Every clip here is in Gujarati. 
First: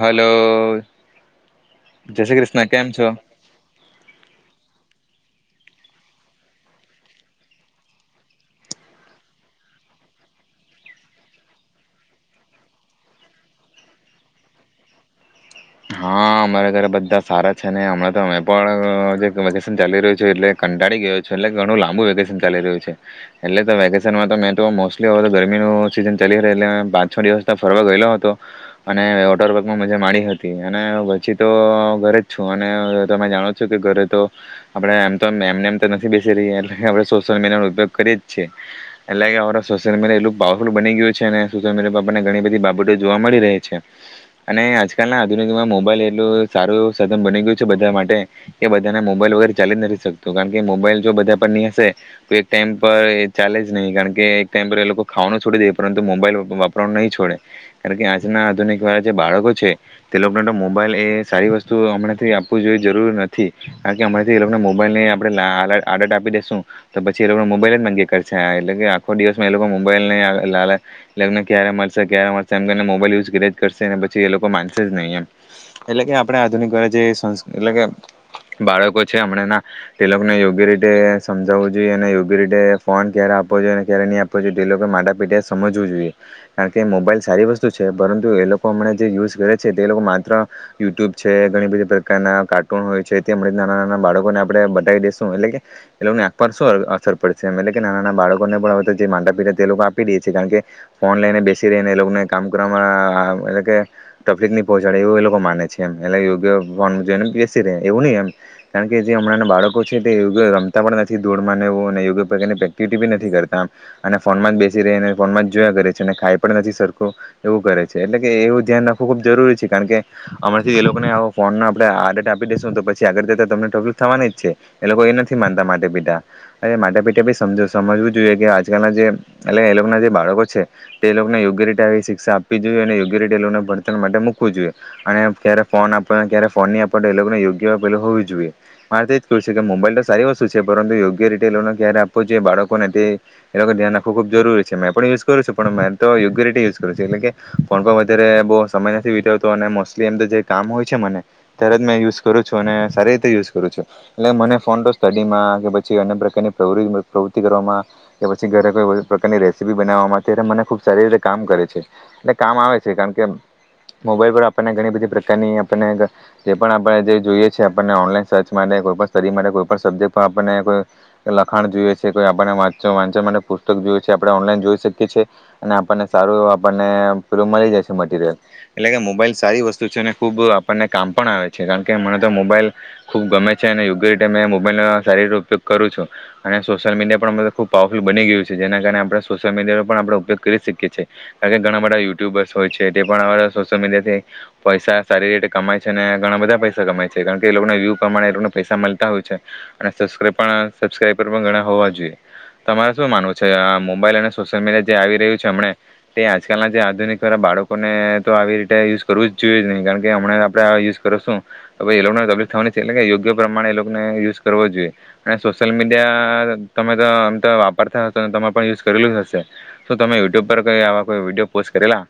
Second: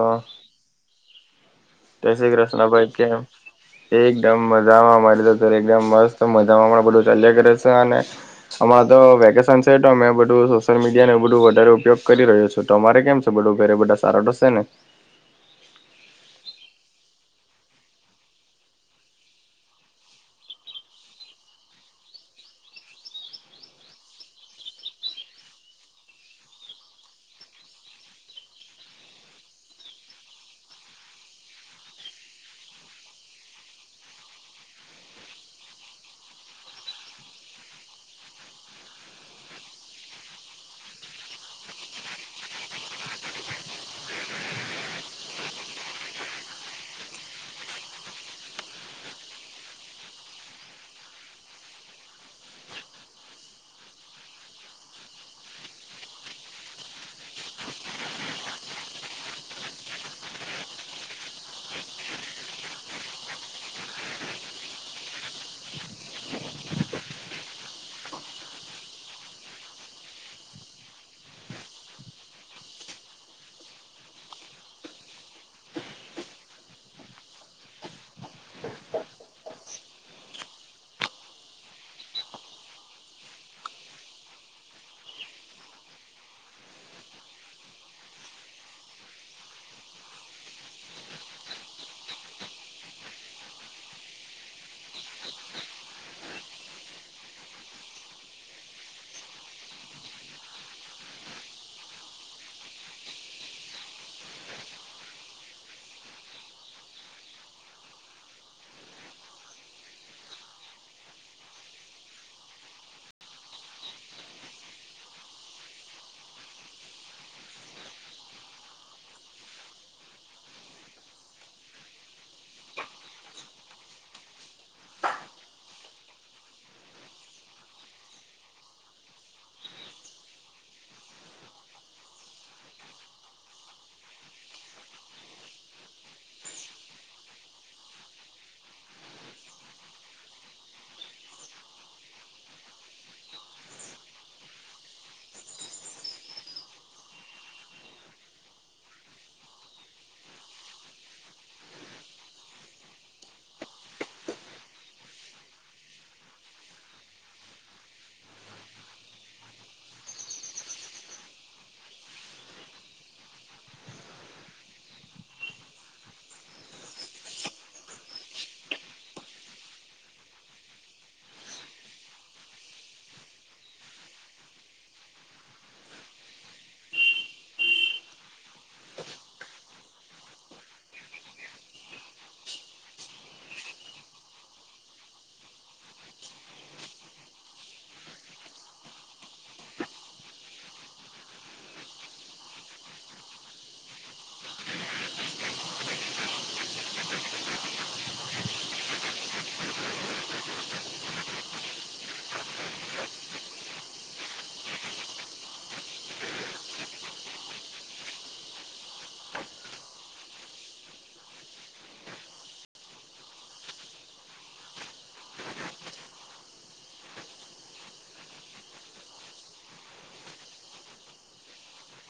હલો જય શ્રી કૃષ્ણ ભાઈ કે એકદમ મજામાં અમા તો મસ્ત મજામાં પણ બધું ચાલ્યા કરે છે અને અમાં તો વેકેશન છે અ બધું સોશિયલ મીડિયા ન બધું વધારે ઉપયોગ કરી રહ્યો છું તમારે કેમ છે બધું ઘરે બધા સારા છે ને હા અમારા ઘરે બધા સારા છે ને હમણાં તો અમે પણ જે વેકેશન ચાલી રહ્યું છ એટલે કંટાળી ગું છું એટલે ઘણું લાંબુ વેકેશન ચાલી રહ્યું છે એટલે તો વેકેશનમાં તો મેં તો મોસ્ટલી હવે તો ગરમીનું સિઝન ચાલી રહ્યું એટલે પાંચ છ દિવસ ફરવા ગયેલો હતો અને વોટરવર્કમાં મજા માંડી હતી અને પછી તો ઘરે જ છું અનેમે જાણો છો કે ઘરે તો આપણેે આમ તો એમને એમ તો નથી બેસી રહી એટલે આપણે સોશિયલ મીડિયા નો ઉપયોગ કરીએ જ છીએ એટલે કે અ સોશિયલ મીડિયા એટલું પાવરફુલ બની ગયું છે અને સોશિયલ મીડિયા પર આપણને ઘણી બધી બાબતો જોવા મળી રહી છે અને આજ આજકાલના આધુનિકમાં મોબાઈલ એટલું સારું સાધન બની ગયું છે બધા માટે કે બધાને મોબાઈલ વગર ચાલી જ નથી શકતું કારણ કે મોબાઈલ જો બધા પર ની હશે તો એક ટાઈમ પર એ ચાલે જ નહી કારણ કે એક ટાઈમ પર એ લોકો ખાવાનું છોડી દે પરંતુ મોબાઈલ વાપ વાપરવાનું નહીં છોડ કારણ કે આજના આધુનિક વાળા જે બાળકો છે. તે લોકોને તો મોબાઈલ એ સારી વસ્તુ હમણાથી આપવું જોઈ જરૂર નથી કારણ કે હમણાથી એ લોકોને મોબાઈલ ને આપણે લાલ આદત આપી દેસું તો પછી એ લોકોને મોબાઈલ જ માગીયા કરશે આ એટલે કે આખો દિવસમાં એ લોકો મોબાઈલને આ લાલચ એ લોકોને કયારે મળશે ક્યારે મળશે એમ કરને મોબાઈલ યુઝ કરીયા જ કરશે ને પછી એ લોકો માન છે જ નહી એમ એટલે કે આપણે આધુનિક વાળા જે સંસ એટલે કે બાળકો છે હમણાં ના તે લોકોને યોગ્ય રીતે સમજાવવું જોઈએ અને યોગ્ય રીતે ફોન ક્યારે આપવો જોઈએ ક્યારે નહીં આપવો જોઈએ તે લોકો માતા પિતાએ સમજવું જોઈએ કારણ કે મોબાઈલ સારી વસ્તુ છે પરંતુ એ લોકો હમણા જે યુઝ કરે છે તે લોકો માત્ર યુટ્યુબ છે ઘણી બધી પ્રકારના કાર્ટૂન હોય છે તે અમણાથી નાના નાના બાળકોને આપણે બતાવી દેશું એટલે કે એ લોકોને આંખ પર શું અર અસર પડશે એમ એટલે કે નાના નાના બાળકોને પણ હવે જે માતા પિતા તે લોકો આપી દે છે કારણ કે ફોન લઈને બેસી રહીને એ લોકોને કામ કરવામાં એટલે કે તકલીફ નહી પહોંચાડે એવું એ લોકો માને છે એમ એટલે યોગ્ય ફોનમાં જોઈને બેસી રહે એવું નહીં એમ કારણકે જે હમણાં ના બાળકો છે તે યોગ્ય રમતા પણ નથી ધુળમાં ને એવું અને યોગ્ય પ્રકારની એક્ટિવિટી બી નથી કરતા આમ અને ફોનમાં જ બેસી રહે અને ફોનમાં જ જોયા કરે છે અને ખાઈ પણ નથી સરખું એવું કરે છે એટલે કે એવું ધ્યાન રાખુબ જરૂરી છે કારણ કે અમણાથી એ લોકોને આવો ફોન આપણે આવો આદત આપી દેસું તો પછી આગળ જતા તમને તકલીફ થવાની જ છે એ લોકો એ નથી માનતા માતા પિતા અને માતા પિતા બી સમજો સો સમજવું જોઈએ કે આજકાલના જે એટલે એ લોકોના જે બાળકો છે તે એ લોકોને યોગ્ય રીતે આવી શિક્ષા આપવી જોઈએ અને યોગ્ય રીતે એ લોકોને પણ માટે મૂકવું જોઈએ અને ક્યારે ફોન આપણને ક્યારે ફોન નહી આપડેય એ લોકોને યોગ્ય પેલુ હોવી જોઈએ મારે તો એજ કેવુ છે કે મોબાઈલ તો સારી વસ્તુ છે પરંતુ યોગ્ય રીતે એ લોકોને ક્યારે આપવો જોઈએ બાળકોને તે એ લોકો ધ્યાન રાખવું ખૂબ જરૂરી છે મેં પણ યુઝ કરું છું પણ મે તો યોગ્ય રીતે યુઝ કરું છું એટલે કે ફોન પર વધારે બોહ સમય નથી વિતાવતો અને મોસ્ટલી એમ તો જે કામ હોય છે મને ત્યારે જ મેં યુઝ કરું છું અને સારી રીતે યુઝ કરું છું એટલે મને ફોન તો સ્ટડીમાં કે પછી અન્ય પ્રકારની પ્રવૃત્તિ પ્રવૃત્તિ કરવામાં કે પછી ઘરે કોઈ પછી પ્રકારની રેસીપી બનાવવામાં ત્યારે મને ખૂબ સારી રીતે કામ કરે છે એટલે કામ આવે છે કારણ કે મોબાઈલ પર આપણને ઘણી બધી પ્રકારની આપણને જે પણ આપણે જે જોઈએ છે આપણને ઓનલાઈન સર્ચ માટે કોઈ પણ સ્ટડી માટે કોઈ પણ સબ્જેક્ટમાં આપણને કોઈ લખાણ જોઈએ છે કોઈ આપણને વાચો વાંચન માટે પુસ્તક જોઈએ છે આપણે ઓનલાઈન જોઈ શકીએ છે અને આપણને સારું આપણને રૂમ મળી જાય છે મટીરિયલ એટલે કે મોબાઈલ સારી વસ્તુ છે અને ખુબ આપણને કામ પણ આવે છે કારણ કે મને તો મોબાઈલ ખુબ ગમે છે અને યોગ્ય રીતે મેં મોબાઈલનો સારી રીતે ઉપયોગ કરું છું અને સોશિયલ મીડિયા પણ અમણાતો ખુબ પાવરફુલ બની ગયું છે જેના કારણે આપણે સોશિયલ મીડિયાનો પણ આપણે ઉપયોગ કરી શકીએ છે કારણ કે ઘણા બધા યુટ્યુબર્સ હોય છે તે પણ હવે સોશિયલ મીડિયાથી પૈસા સારી રીતે કમાય છે અને ઘણા બધા પૈસા કમાય છે કારણ કે એ લોકોના વ્યૂ પ્રમાણે એ લોકોને પૈસા મલતા હોય છે અને સબસ્ક્રાઈબ પણ સબસ્ક્રાઈબર પણ ઘણા હોવા જોઈએ તમારે શું માનવું છે આ મોબાઈલ અને સોશિયલ મીડિયા જે આવી રહ્યું છે અમણે તે આજકાલના જે આધુનિક વાળા બાળકો લોકોને તો આવી રીતે યુઝ કરવું જ જોઈએ જ ને કારણ કે હમણા આપડે આ યુઝ કરોશું તો પહી એ લોકોને તકલીફ થવાની છે એટલે કે યોગ્ય પ્રમાણે એ લોકોને યુઝ કરવો જ જોઈએ અને સોશિયલ મીડિયા તમે તો આમ તો વાપરતા હશો તમે પણ યુઝ કરેલું જ હશે શુ તમે યુટ્યુબ પર કઈ આવા કોઈ વિડીયો પોસ્ટ કરેલા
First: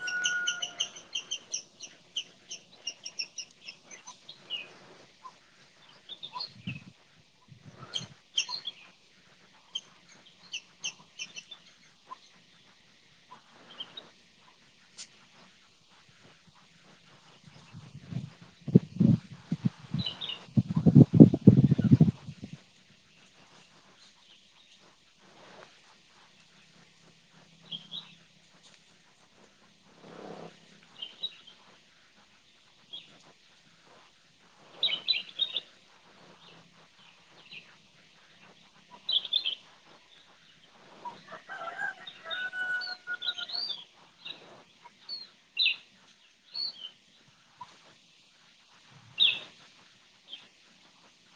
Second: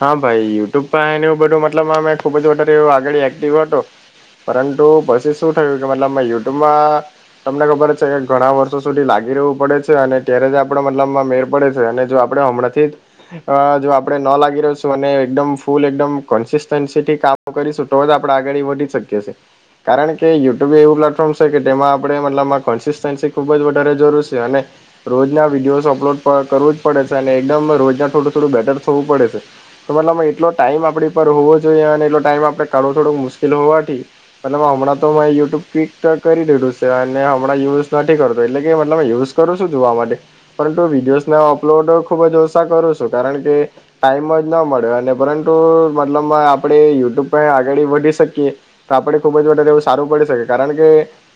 હા ભાઈ યુટ્યુબ પર ને એવું બધું મતલબ અમે ખુબ જ વધારે એવુ આગળ એક્ટિવ હતો પરંતુ પછી શું થયું કે મતલબ યુટ્યુબમાં તમને ખબર છે કે ઘણા વર્ષો સુધી લાગી રહેવું પડે છે અને ત્યારે જ આપડે મતલબમાં મેર પડે છે અને જો આપડે હમણાંથી અ જો આપડે ન લાગી લાગી રહુ છું અને એકદમ ફૂલ એકદમ કન્સિસ્ટન્સીથી કામ કરીશું તો જ આપણે આગળી વધી શકીએ છીએ કારણ કે યુટ્યુબ એવું પ્લેટફોર્મ છે કે તેમાં આપણે મતલબમાં કન્સિસ્ટન્સી ખૂબ જ વધારે જરૂર છે અને રોજના વિડીયોઝ અપલોડ પણ કરવું જ પડે છે અને એકદમ રોજના થોડું થોડું બેટર થવું પડે છે. તો મતલબ એટલો ટાઈમ આપડી પર હોવો જોઈએ અને એટલો ટાઈમ આપણે કાઢવો થોડું મુશ્કેલ હોવાથી મતલબ હમણાં તો મે યુટ્યુબ ક્લિક ત કરી દીધું છે અને હમણાં યુઝ નથી કરતો એટલે કે મતલબ યુઝ કરું છું જોવા માટે પરંતુ વિડીયોઝને અપલોડ ખુબ જ ઓછા કરું છું કારણ કે ટાઈમ જ ન મળે અને પરંતુ મતલબમાં આપણે યુટ્યુબ પર આગળી વધી શકીએ તો આપણે ખૂબ જ વધારે એવું સારું પડી શકે કારણ કે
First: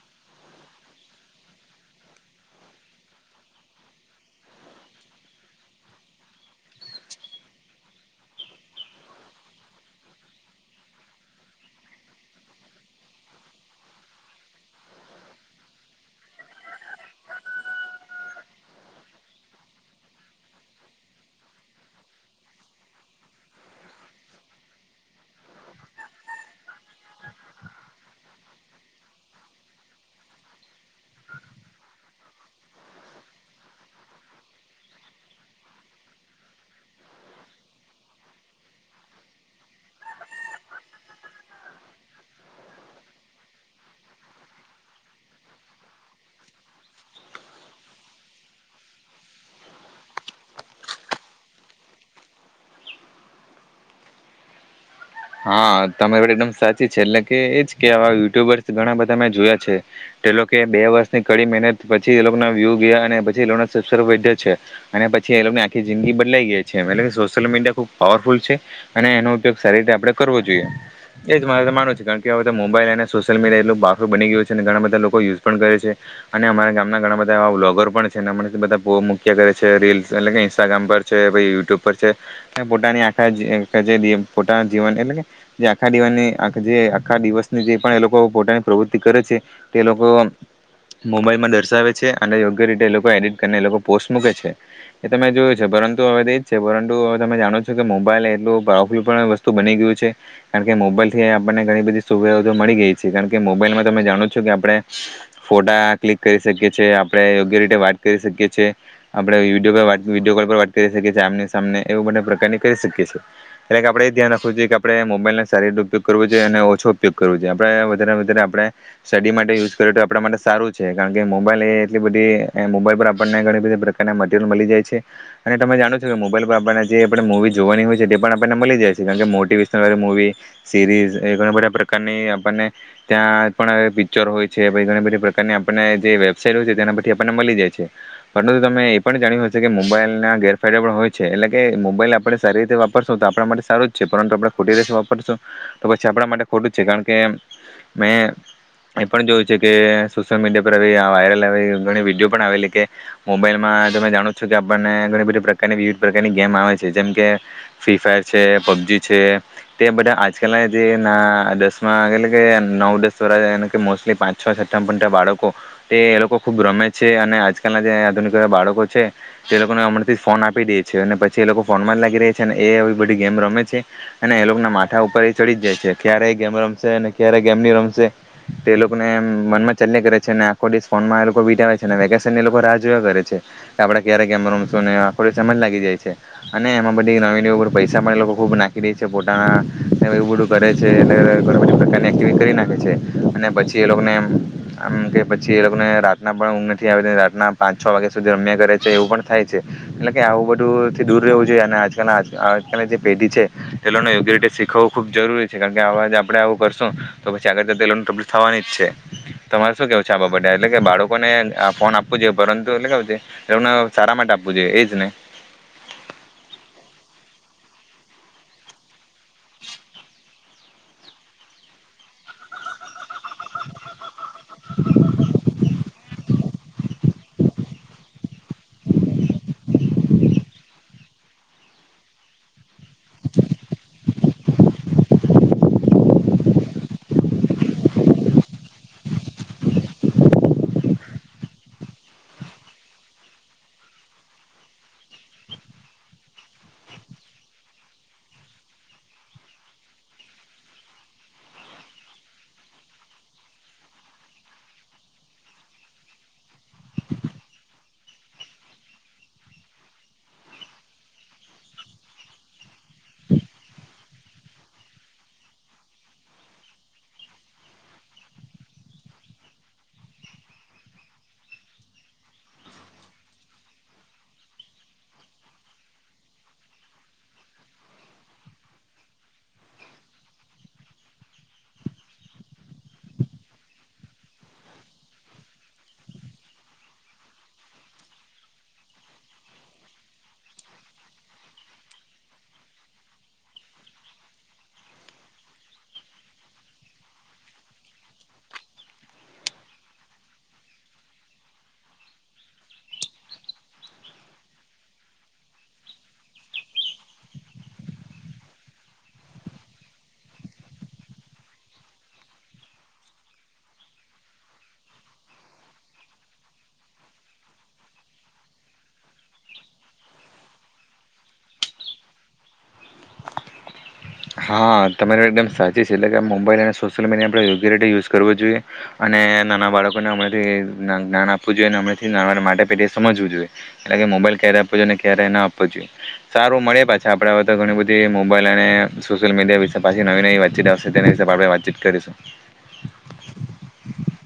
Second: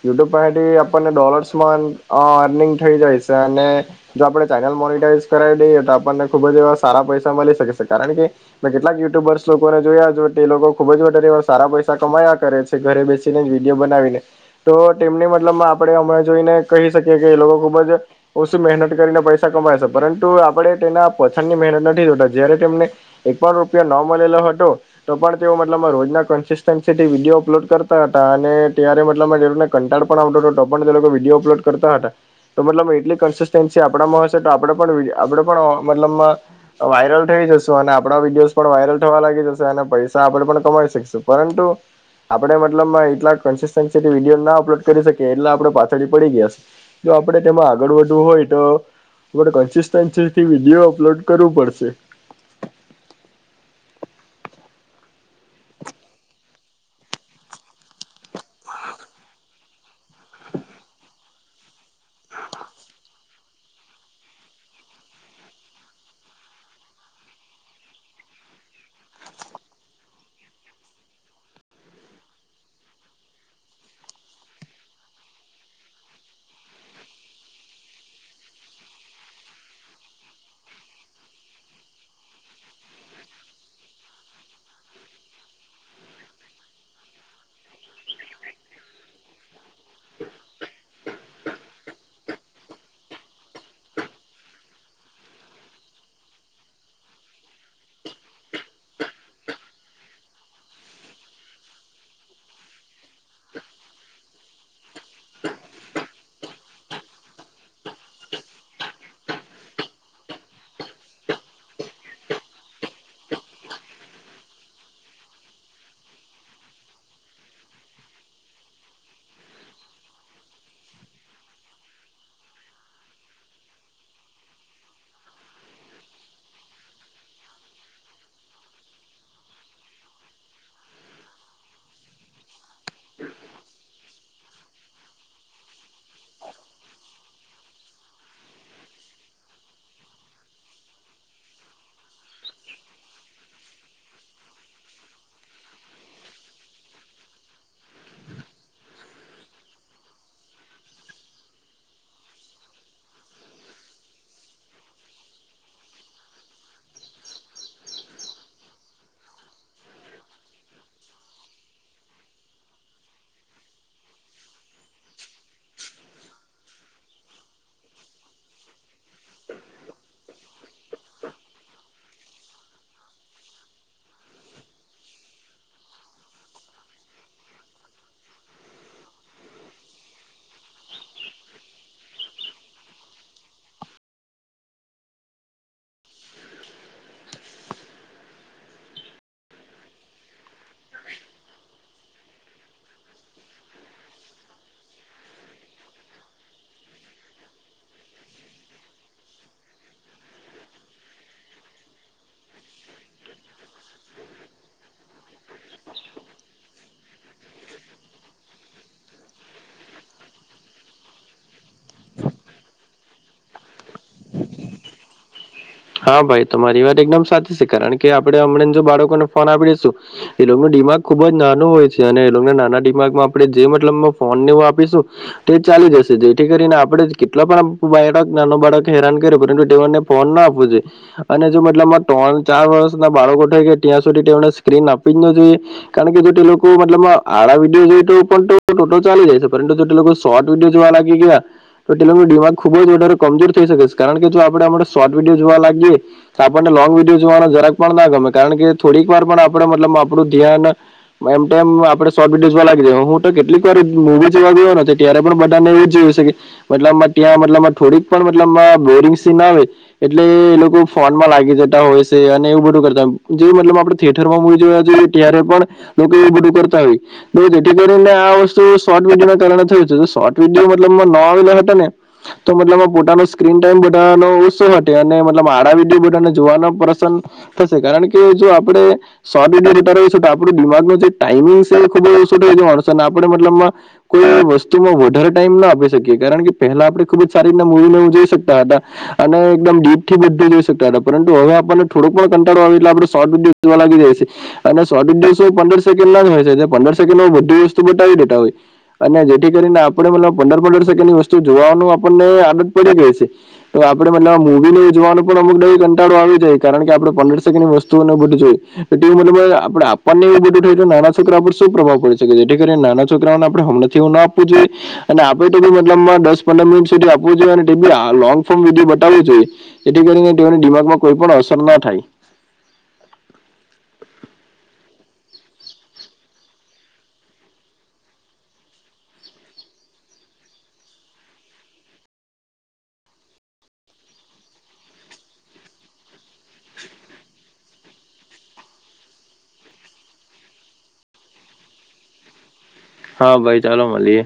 યુટ્યુબ પસેથી આપણને ડોલર્સમાં અ અર્નિંગ થઈ જાય છે અને જો આપણે ચેનલ મોનિટાઈઝ કરાવી દઈએ તો આપણને ખૂબ જ એવા સારા પૈસા મળી શકે છે. ત કારણ કે મે કેટલાક યુટ્યુબર્સ લોકોને જોયા જો તે લોકો ખુબ જ વધારે સારા પૈસા કમાયા કરે છે ઘરે બેસીને વિડીયો બનાવીને તો તેમની મતલબમાં આપણે હમણાં જોઈને કહી શકીએ કે એ લોકો ખુબ જ ઓછી મહેનત કરીને પૈસા કમાય છે પરંતુ આપણે તેના પાછળની મહેનત નથી જોતા જયારે તેમને એક પણ રૂપિયા ન મલેલો હતો તો પણ તેઓ મતલબ રોજના કંસિસ્ટનસી થી વિડીયો અપલોડ કરતા હતા અને ત્યારે મતલબમા તે લોકોને કંટળ પણ આવતો હતો તો પણ તે લોકો વિડીયો અપલોડ કરતા હતા તો મતલબ એટલી કન્સિસ્ટનસી આપડામાં હશે તો આપણે પણ વી આપણે પણ અ મતલબમા વાયરલ થઈ જશુ અને આપણા વિડીયોઝ પણ વાયરલ થવા લાગી જશે અને પૈસા આપણે પણ કમાઈ શકીશું પરંતુ આપણે મતલબમાં એટલા કન્સિસ્ટન્સીથી વિડીયો ના અપલોડ કરી શકીએ એટલા આપણે પાછળી પડી ગયા છે જો આપણે તેમાં આગળ વધવું હોય તો આપણે કન્સિસ્ટન્સીથી વિડિયો અપલોડ કરવું પડશે. હા તમારી વાત એકદમ સાચી છે એટલે કે એજ કે આવા યુટ્યુબર્સ ઘણા બધા મેં જોયા છે તે લોકે બે વર્ષની કડી મહેનત પછી એ લોકોના વ્યુ ગયા અને પછી એ લોકોના સબ્સ્ક્રાઇબ વધ્યા છે અને પછી એ લોકોની આખી જિંદગી બદલાઈ ગઈ છે એમ એટલે કે સોશિયલ મીડિયા ખુબ પાવરફુલ છે અને એનો ઉપયોગ સારી રીતે આપણે કરવો જોઈએ એ જ મારે તો માનુંવું છે કારણ કે અવે તો મોબાઈલ અને સોશિયલ મીડિયા એટલું પાવરફુલ બની ગયું છે ને ઘણા બધા લોકો યુઝ પણ કરે છે અને અમારા ગામના ઘણા બધા એવા બ્લોગર પણ છે ને અમણાથી બધા પો મૂક્યા કરે છે રીલ્સ એટલે કે ઇન્સ્ટાગ્રામ પર છે પહી યુટ્યુબ પર છે ને પોતાની આખા જે અમ જે ડી એમ ફોટા જીવનત એટલે કે જે આખા દિવાની આખ જે આખા દિવસની જે પણ એ લોકો પોતાની પ્રવૃત્તિ કરે છે તે લોકો મોબાઈલમાં દર્શાવે છે અને યોગ્ય રીતે એ લોકો એડિટ કરીને એ લોકો પોસ્ટ મૂકે છે એ તમે જોયું છે પરંતુ હવે તેજ છે પરંતુ હવે તમે જાણો છો કે મોબાઈલ એટલું પ્રાવલફુલ પણ બની ગયું છે કારણ કે મોબાઈલથી એ આપણને ઘણી બધી સુવિધા તો મળી ગઈ છે કારણ કે મોબાઈલમાં તમે જાણો છો કે આપણે ફોટા ક્લિક કરી શકીએ છીએ આપણે યોગ્ય રીતે વાત કરી શકીએ છીએ આપણે વિડિયો પર વાત વિડિયો કોલ પર વાત કરી શકીએ છે આમને સામને એવું બધા પ્રકારની કરી શકીએ છીએ એટલે કે આપણેે ધ્યાન રાખ ખોજ એક આપણે મોબાઈલનો સારી રીતે ઉપયોગ કરવો જોઈએ અને ઓછો ઉપયોગ કરવો જોઈએ આપણે વધારેમાં વધારે આપણે સ્ટડી માટે યુઝ કરે તો આપણા માટે સારું છે કારણ કે મોબાઈલ એ એટલી બધી એમ મોબાઈલ પર આપણને ઘણી બધી પ્રકારના મટીરિયલ મલી જાય છે અને તમે જાણો છો કે મોબાઈલ પર આપણને જે આપણે મૂવી જોવાની હોય છે તે પણ આપણને મળી જાય છે. છે કારણ કે મોટિવેશનલ વાળી મૂવી સીરીઝ એ ઘણા બધા પ્રકારની આપણને ત્યાં પણ પિક્ચર હોય છે પહી ઘણી બધી પ્રકારની આપણને જે વેબસાાઈટ હોય છે તેના પરથી આપણને મળી જાય છે પરંતુ તમે એ પણ જાણ્યું હશે કે મોબાઈલના ગેરફાયદા પણ હોય છે એટલે કે મોબાઈલ આપણે સારી રીતે વાપરશો તો આપણા માટે સારું જ છે પરંતુ આપણે ખોટી રીતે વાપરશું તો પછી આપણા માટે ખોટું જ છે કારણ કે મેં એ પણ જોયું છે કે સોશિયલ મીડિયા પર હવે આ વાયરલ આવે ઘણી વિડિયો પણ આવેલી કે મોબાઈલમાં તમે જાણો છો કે આપણને ઘણી બધી પ્રકારની વિવિધ પ્રકારની ગેમ આવે છે જેમકે ફ્રી ફાયર છે પબજી છે તે બધા આજકાલના જે ના દસમાં એટલે કે નવ દસ વાળા એ કે મોસ્ટલી પાંચ છ છઠ્ઠા મા ભણતા બાળકો તે એ લોકો ખુબ રમે છે અને આજકાલના જે આધુનિક એવા બાળકો છે તે લોકોને અમરાથી જ ફોન આપી દે છે અને પછી એ લોકો ફોનમાં જ લાગી રે છે અને એ આવી બધી ગેમ રમે છે અને એ લોકોના માથા ઉપર એ ચડી જાય છે ક્યારે એ ગેમ રમશે ને ક્યારે ગેમ ની રમશે તે એ લોકોને મનમાં ચાલીયા કરે છે અને આખો દિવસ ફોનમાં એ લોકો વિતાવે છે ને વેકેશની લોકો રાહ જોયા કરે છે કે આપડે ક્યારે ગેમ રમશું ને આખો દિવસ એમા જ લાગી જાય છે અને એમાં બધી [unintelligible] પૈસા સા એ લોકો ખૂબ નાખી દે છે પોતાના એવું બધું કરે છે એટલે ઘણી બધી પ્રકારની એક્ટિવિટી કરી નાખે છે અને પછી એ લોકોને એમ એમ કે પછી એ લોકોને રાતના પણ ઊંઘ નથી આવે રાતના પાંચ છ વાગ્યા સુધી રમ્યા કરે છે એવું પણ થાય છે એટલે કે આવું બધુંથી દૂર રહેવું જોઈએ અને આજકાલના આજ આજ કાલના જે પેઢી છે તે લોકને યોગ્ય રીતે શીખવવું ખુબ જરૂરી છે કારણ કે આવા જ આપડે આવું કરશું તો પછી આગળ જતા એ લોકોને તબલીફ થવાની જ છે તમારે શું કેવું છે આ બાબતે એટલે કે બાળકોને આ ફોન આપવો જોઈએ પરંતુ એટલે કેવું છે તે લોકોને સારા માટે આપવું જોઈએ એજ ને હા ભાઈ તમારી વાત એકદમ સાચી છે કારણ કે આપડે હમણાં જો બાળકોને ફોન આપી દઈશું તો એ લોકોનુ દિમાગ ખુબ જ નાનું હોય છે અને એ લોકોને નાના દિમાગમાં આપણે જે મતલબમાં ફોન નેવું આપીશું તે ચાલી જશે જે જેથી કરીને આપડે જ કેટલા પણ આમ બાયળક નાનો બાળક હેરાન કર્યો પરંતુ તેઓને ફોન ના આપ જોઈએ અને જો મતલબમા ત્રણ ચાર વર્ષના બાળકો થઈ ગયા ત્યાં સુધી તે ઓને સ્ક્રીન આપી જ ન જોઈએ કારણ કે જો તે લોકો મતલબમા આળા વિડીયો જોઈ તો પણ ટોટો ચાલી જાય છે પરંતુ તે લોકો શોર્ટ વિડીયો જોવા લાગી ગયા તો તે લોકો દિમાગ ખુબ જ વધારે કમજોર થઈ શકે છે કારણ કે જો આપણે આ માટે સો વિડીયો જોવા લાગીએ આપણને લોંગ વિડીયો જોવાનો જરાક પણ ના ગમે કારણ કે થોડીક વાર પણ આપણે મતલબમા આપણુ ધ્યાન એમ તેમ આપણે સોર્ટ વિડીયો જોવા લાગી રહી યે હું તો કેટલીક વાર એ મુવી જોવા ગયો ને તો ત્યારે પણ બધાને એવું જ જોયું છે કે મતલબમા ત્યાં મતલબમા થોડીક પણ મતલબમા બોરિંગ સીન આવે એટલે એ લોકો ફોનમાં લાગી જતા હોય છે અને એવું બધું કરતા જે મતલબ આપડે થિયેટરમાં મુવી જોયા ત્યારે પણ લોકોએ બધું કરતા હોય જેથી કરીને આ વસ્તુ શોર્ટ વિડયો ના કારણે થયુ છે શોર્ટ વિડીયો મતલબમાં ન આવેલા હતા ને તો મતલબમા પોતાનો સ્ક્રીન ટાઈમ બધાનો ઓછો હોત તે અને મતલબમા આડા વિડીયો એ બધાને જોવાના પ્રસંદ થશે કારણ કે જો આપણે શોર્ટ વિડીયો જોતા રહીશું તો આપણુ દિમાગનુ જે ટાઈમિંગ છે એ ખુબ ઓછો તો એ માણસો આપડે મતલબમા કોઈ વસ્તુમાં વધારે ટાઈમ ન આપી શકીએ કારણ કે પહેલા આપણે ખુબ જ સારી રીતના મુવી નેવુ જોઈ શકતા હતા અને એકદમ દીપથી બધુ જોઈ સકતા હતા પરંતુ હવે આપણને થોડો પણ કંટળો આવે એટલે આપણે સોર્ટ વિડીયો જોવા લાગી જાય છે અને સોર્ટ વિડીયો એ શું પંદર સેકન્ડના જ હોય છે ને પંદર સેકન્ડ હોય બધી વસ્તુ બતાવી દેતા હોય અને જેથી કરીને આપણે મતલબ પંદર પંદર સેકન્ડની વસ્તુ જોવાનો આપણને આદત પડી ગઈ છે તો આપણે મતલબ મુવીને ઉજવાનો પણ અમુક દાળે કંટાળો આવી જાય કારણ કે આપણે પંદર સેકન્ડની વસ્તુઓને બધું જોય એટલે મતલબમા આપણે આપવાને એવું બધું થાય જાય તો નાના છોકરા પર શું પ્રભાવ પડી શકે જેથી કરી નાના છોકરાઓને આપણે હમણાંથી એવું ના આપવું જોઈએ અને આપે તો મતલબમાં દસ પંદર મિનિટ સુધી આપવું જોઈએ અને તે ડી આ લોનગ ફોર્મ ને બધુ કરવી જોઈએ જેથી કરીને તેઓની દિમાગમાં કોઈપણ અસર ના થાય હા તમારી એકદમ સાચી છે એટલે કે મોબાઈલ અને સોશિયલ મીડિયા આપણે યોગ્ય રીતે યુઝ કરવો જોઈએ અને નાના બાળકોને અમણાથી જ્ઞાન જ્ઞાન આપવું જોઈએ અને અમણાથી નાવાના માટે પેટી સમજવું જોઈએ એટલે કે મોબાઈલ ક્યારે આપવો જોઈએ અને ક્યારે ન આપવો જોઈએ સારું મળીએ પાછા આપણે હવે તો ઘણી બધી મોબાઈલ અને સોશિયલ મીડિયા વિશે પાછી નવી નવી વાતચીત આવશે તેના હિસાબ આપણે વાતચીત કરીશું. હા ભાઈ ચાલો મળીએ.